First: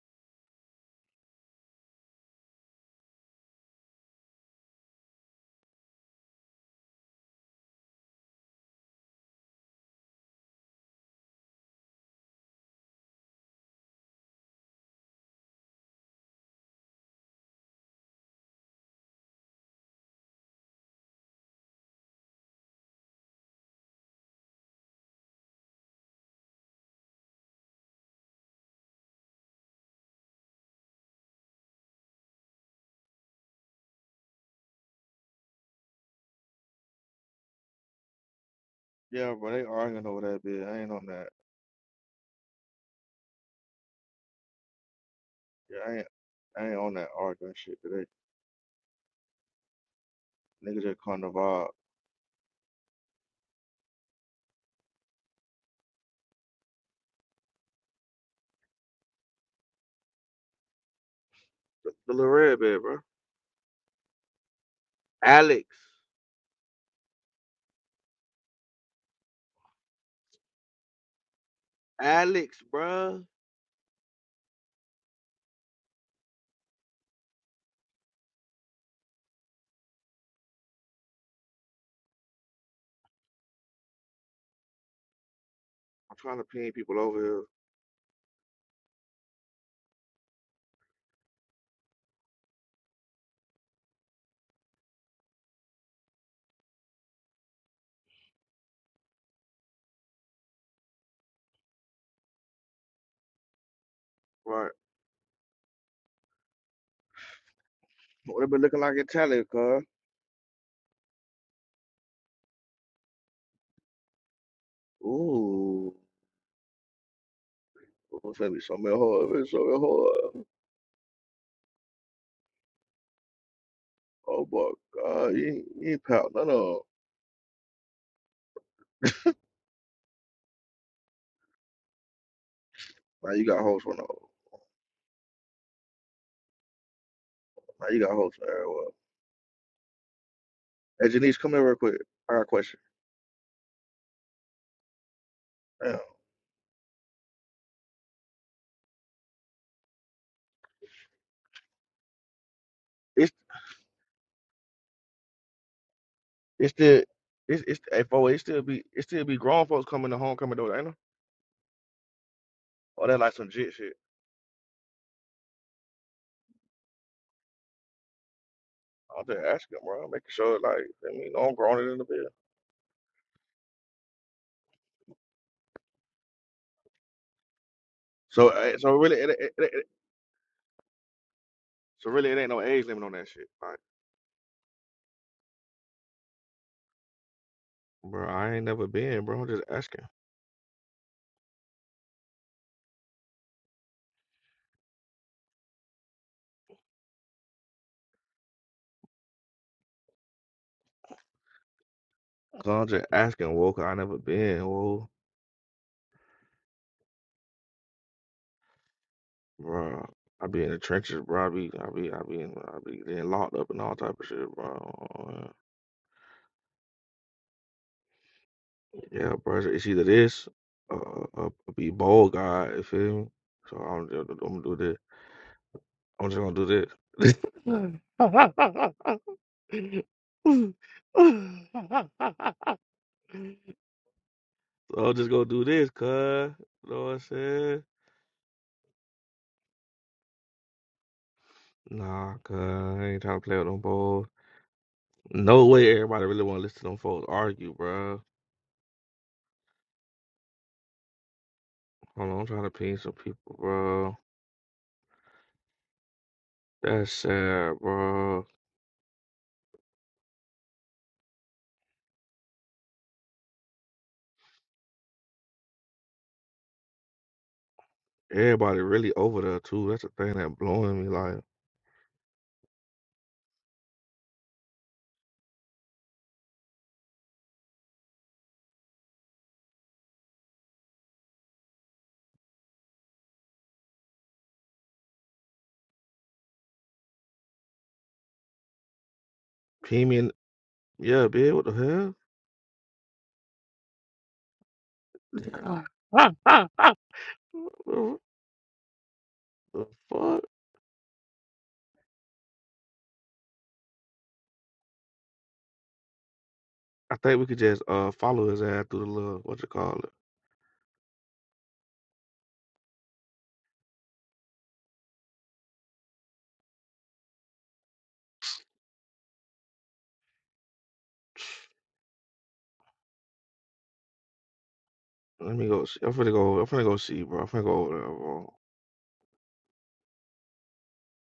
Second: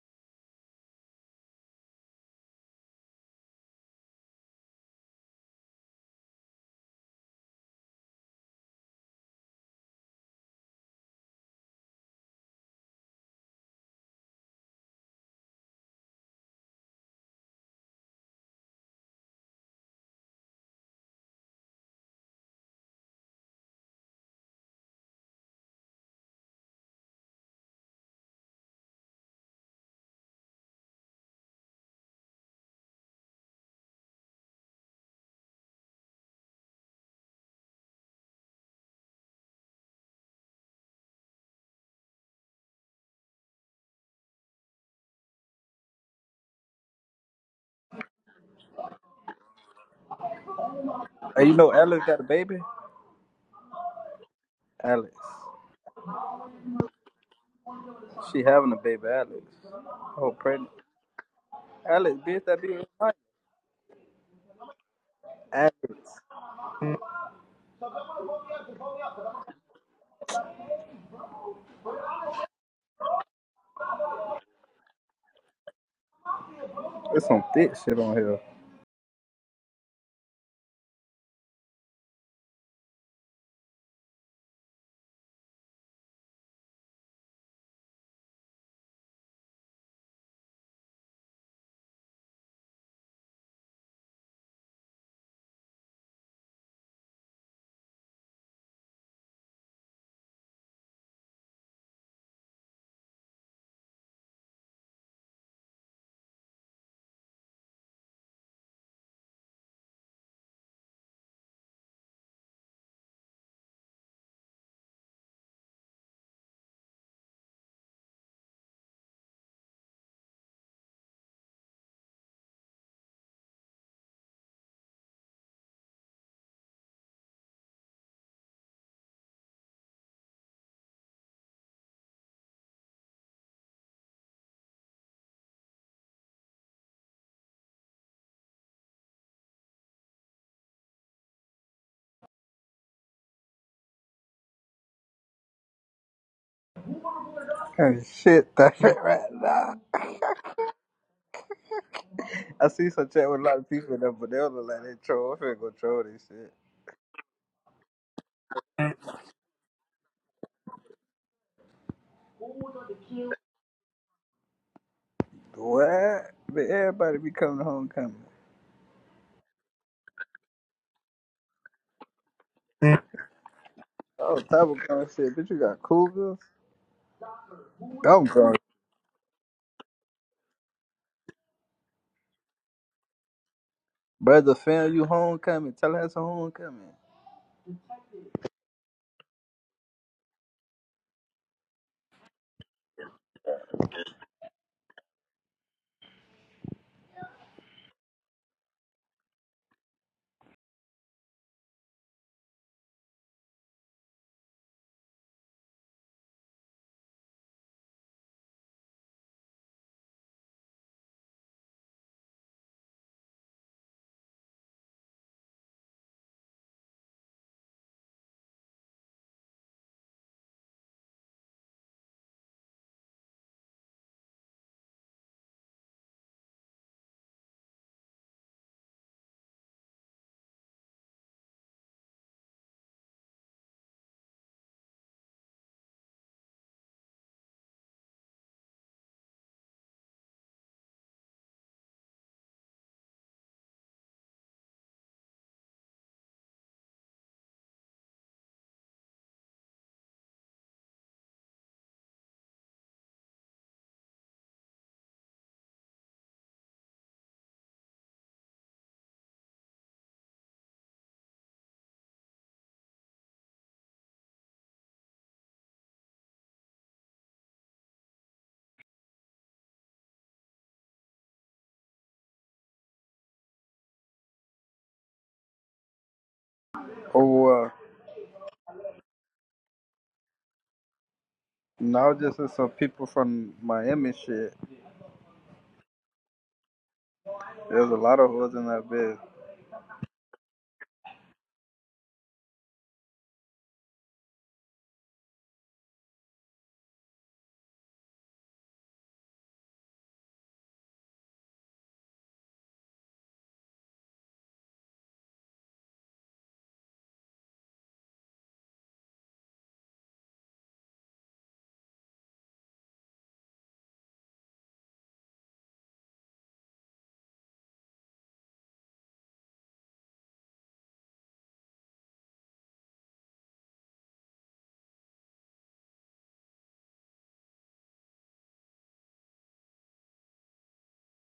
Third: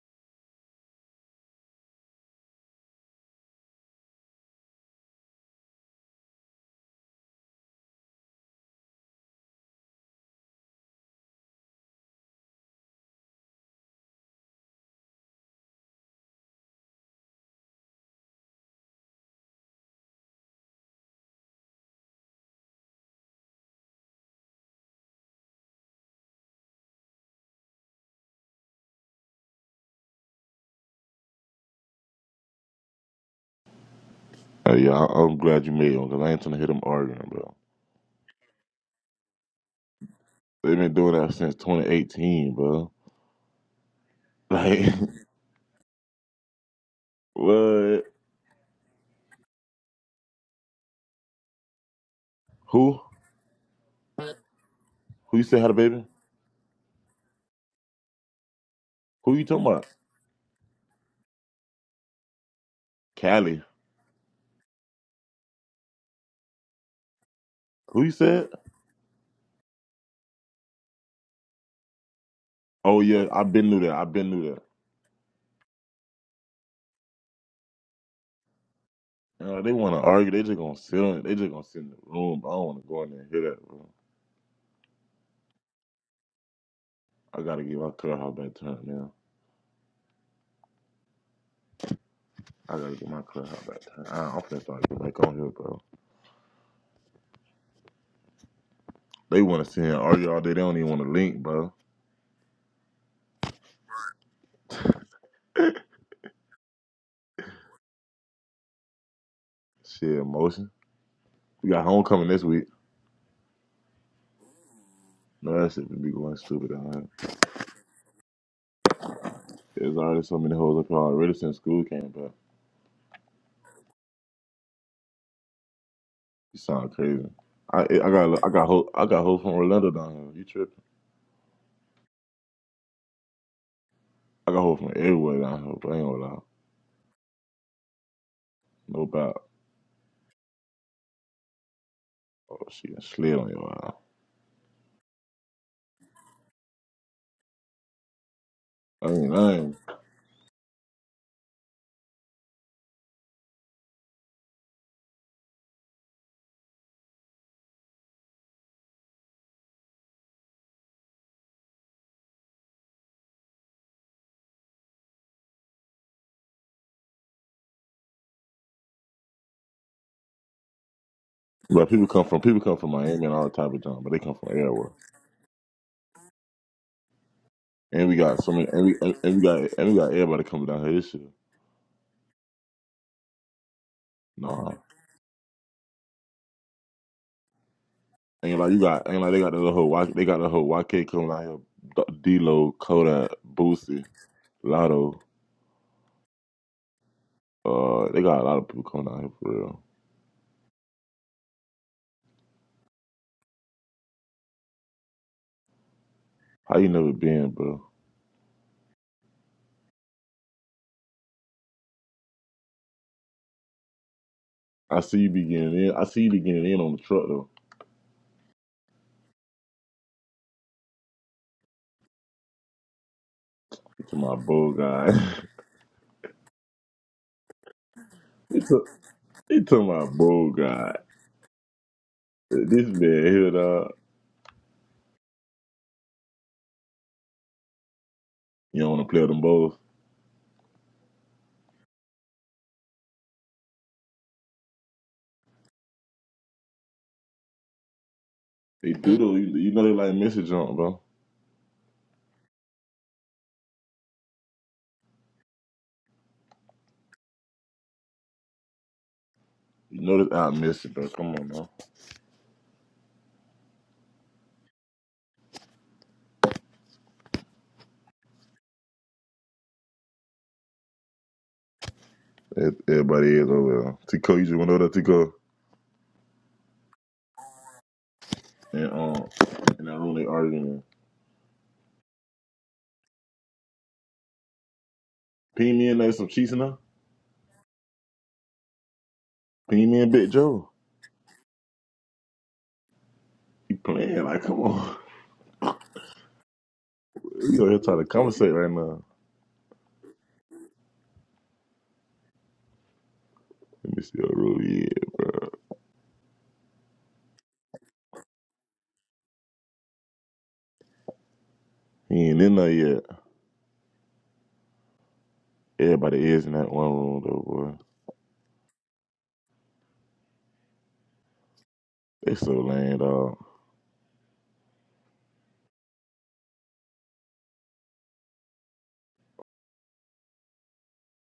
Uh, yeah, I- I'm glad you made one because I ain't trying to hit them arguing, bro. Yeah, bro, they arguing over that bitch. They've I ain't been on doing that. that since 2018, bro. Like, Yeah, I ain't, I ain't on that arguing shit what? today. Niggas just calling the Hey, you vibe. know Alex got a baby? Who? Alex. Who you said had a baby? She having a baby, Who Alex. you talking about? Oh, pregnant. The, the Alex, little bitch, red that be bit, bro. right. Callie. Alex. Alex. Who you said? Alex, Oh bro. yeah, I've been knew that. I've been knew that. There's some thick shit on here. You know, they want to argue. They just gonna sit on. They just gonna sit in the room. But I don't want to go in there and hear that, bro. I'm trying to pin people over I here. gotta get my clubhouse back turned now. I gotta get my clubhouse back turned. I, I'm finna start getting back on here, bro. They want to sit here and argue all day. They don't even want to link, bro. Right. What it been looking like in Tally, cuz? Shit, emotion. We got homecoming this week. No, that shit Ooh. would be going stupid. Huh? It's gonna be so many hard. It's so many There's already so hard. many hoes up here already since school came back. Oh, my God. You ain't, you ain't pout none You of 'em. sound crazy. I I got I got hoes I got hoes from Orlando down here. You tripping? Now you got hoes for no. I got hoes from everywhere down here. But I ain't gonna lie. Now you got hoes for everywhere. No doubt. Hey, Janice, come here real quick. I got a Oh question. she I slid on your ass. Damn. Kind shit that fit I right ain't lying. now. I see some chat with a lot of people in there, but they don't look like they troll. I'm finna go troll this shit. It's still it's it's hey, for it still be it still be grown folks coming to homecoming though, ain't it? Or that like some jit shit. What? But everybody be coming to homecoming. I'm just asking, bro. Making sure like I mean I'm grown But in the people come bill. from people come from Miami and all type of junk, but they come Oh, from type of everywhere. kind of shit. Bitch, you got cougars? And we I'm got So so drunk. many eh, and so we and, really it, and it, we it, got it- and we got everybody coming down here this year. so really it ain't no age limit on that shit. Like Brother, Nah. fam, you homecoming. Tell us a homecoming. bro, I Ain't ain't like you never got ain't been, like they bro. I'm got the just whole Y asking. they got the whole YK coming out here D Lo, Kodak, Boosie, Lotto. Uh, they got a lot of people coming out here for real. Cause I'm just asking, whoa, 'cause I never been, whoa, How you never been, bro? bro. I be in the trenches, bro. I be I be I be in, I be getting locked up and all type of shit, I see you bro. be getting in. I see you be getting in on the truck though. Yeah, bro. It's it's either this or, or, or be bold, God. You feel me? So I'm, It's just- my I'm gonna bull do this. guy. I'm just gonna do this. it's a, it's my bull guy. This man here, so dog. I'm just gonna do this, cuz. You know what I'm saying? You don't want to play with them bulls. Nah, cuz. I ain't trying to play with them boys. No way everybody really wanna listen to them folks argue, bro. They do though. You, you know they like missing jump, bro. Hold on, I'm trying to ping some people, bro. That's sad, bro. You know that I miss it, bro. Come on, bro. Everybody really over there, too. That's the thing that blowing me. Like, Ev- Everybody is over there. Tico, you just went over there, Tico. Oh, uh, And um, in that room they arguing. in. no, just with some people from Miami shit. Ping me in there some cheese in there. There's a lot of holes in that bed. Ping me ping and me in Big Joe. Yeah, bitch, what the He playing like, come on. hell? We over here trying to conversate right now. What the fuck? Let me see a room yet. I think we could just uh follow his ass through the little what you call it. He ain't in there yet. Everybody is in that one room though, boy. They so lame, dog. Let me go. See. I'm finna go. I'm finna go see, bro. I'm finna go over there, bro.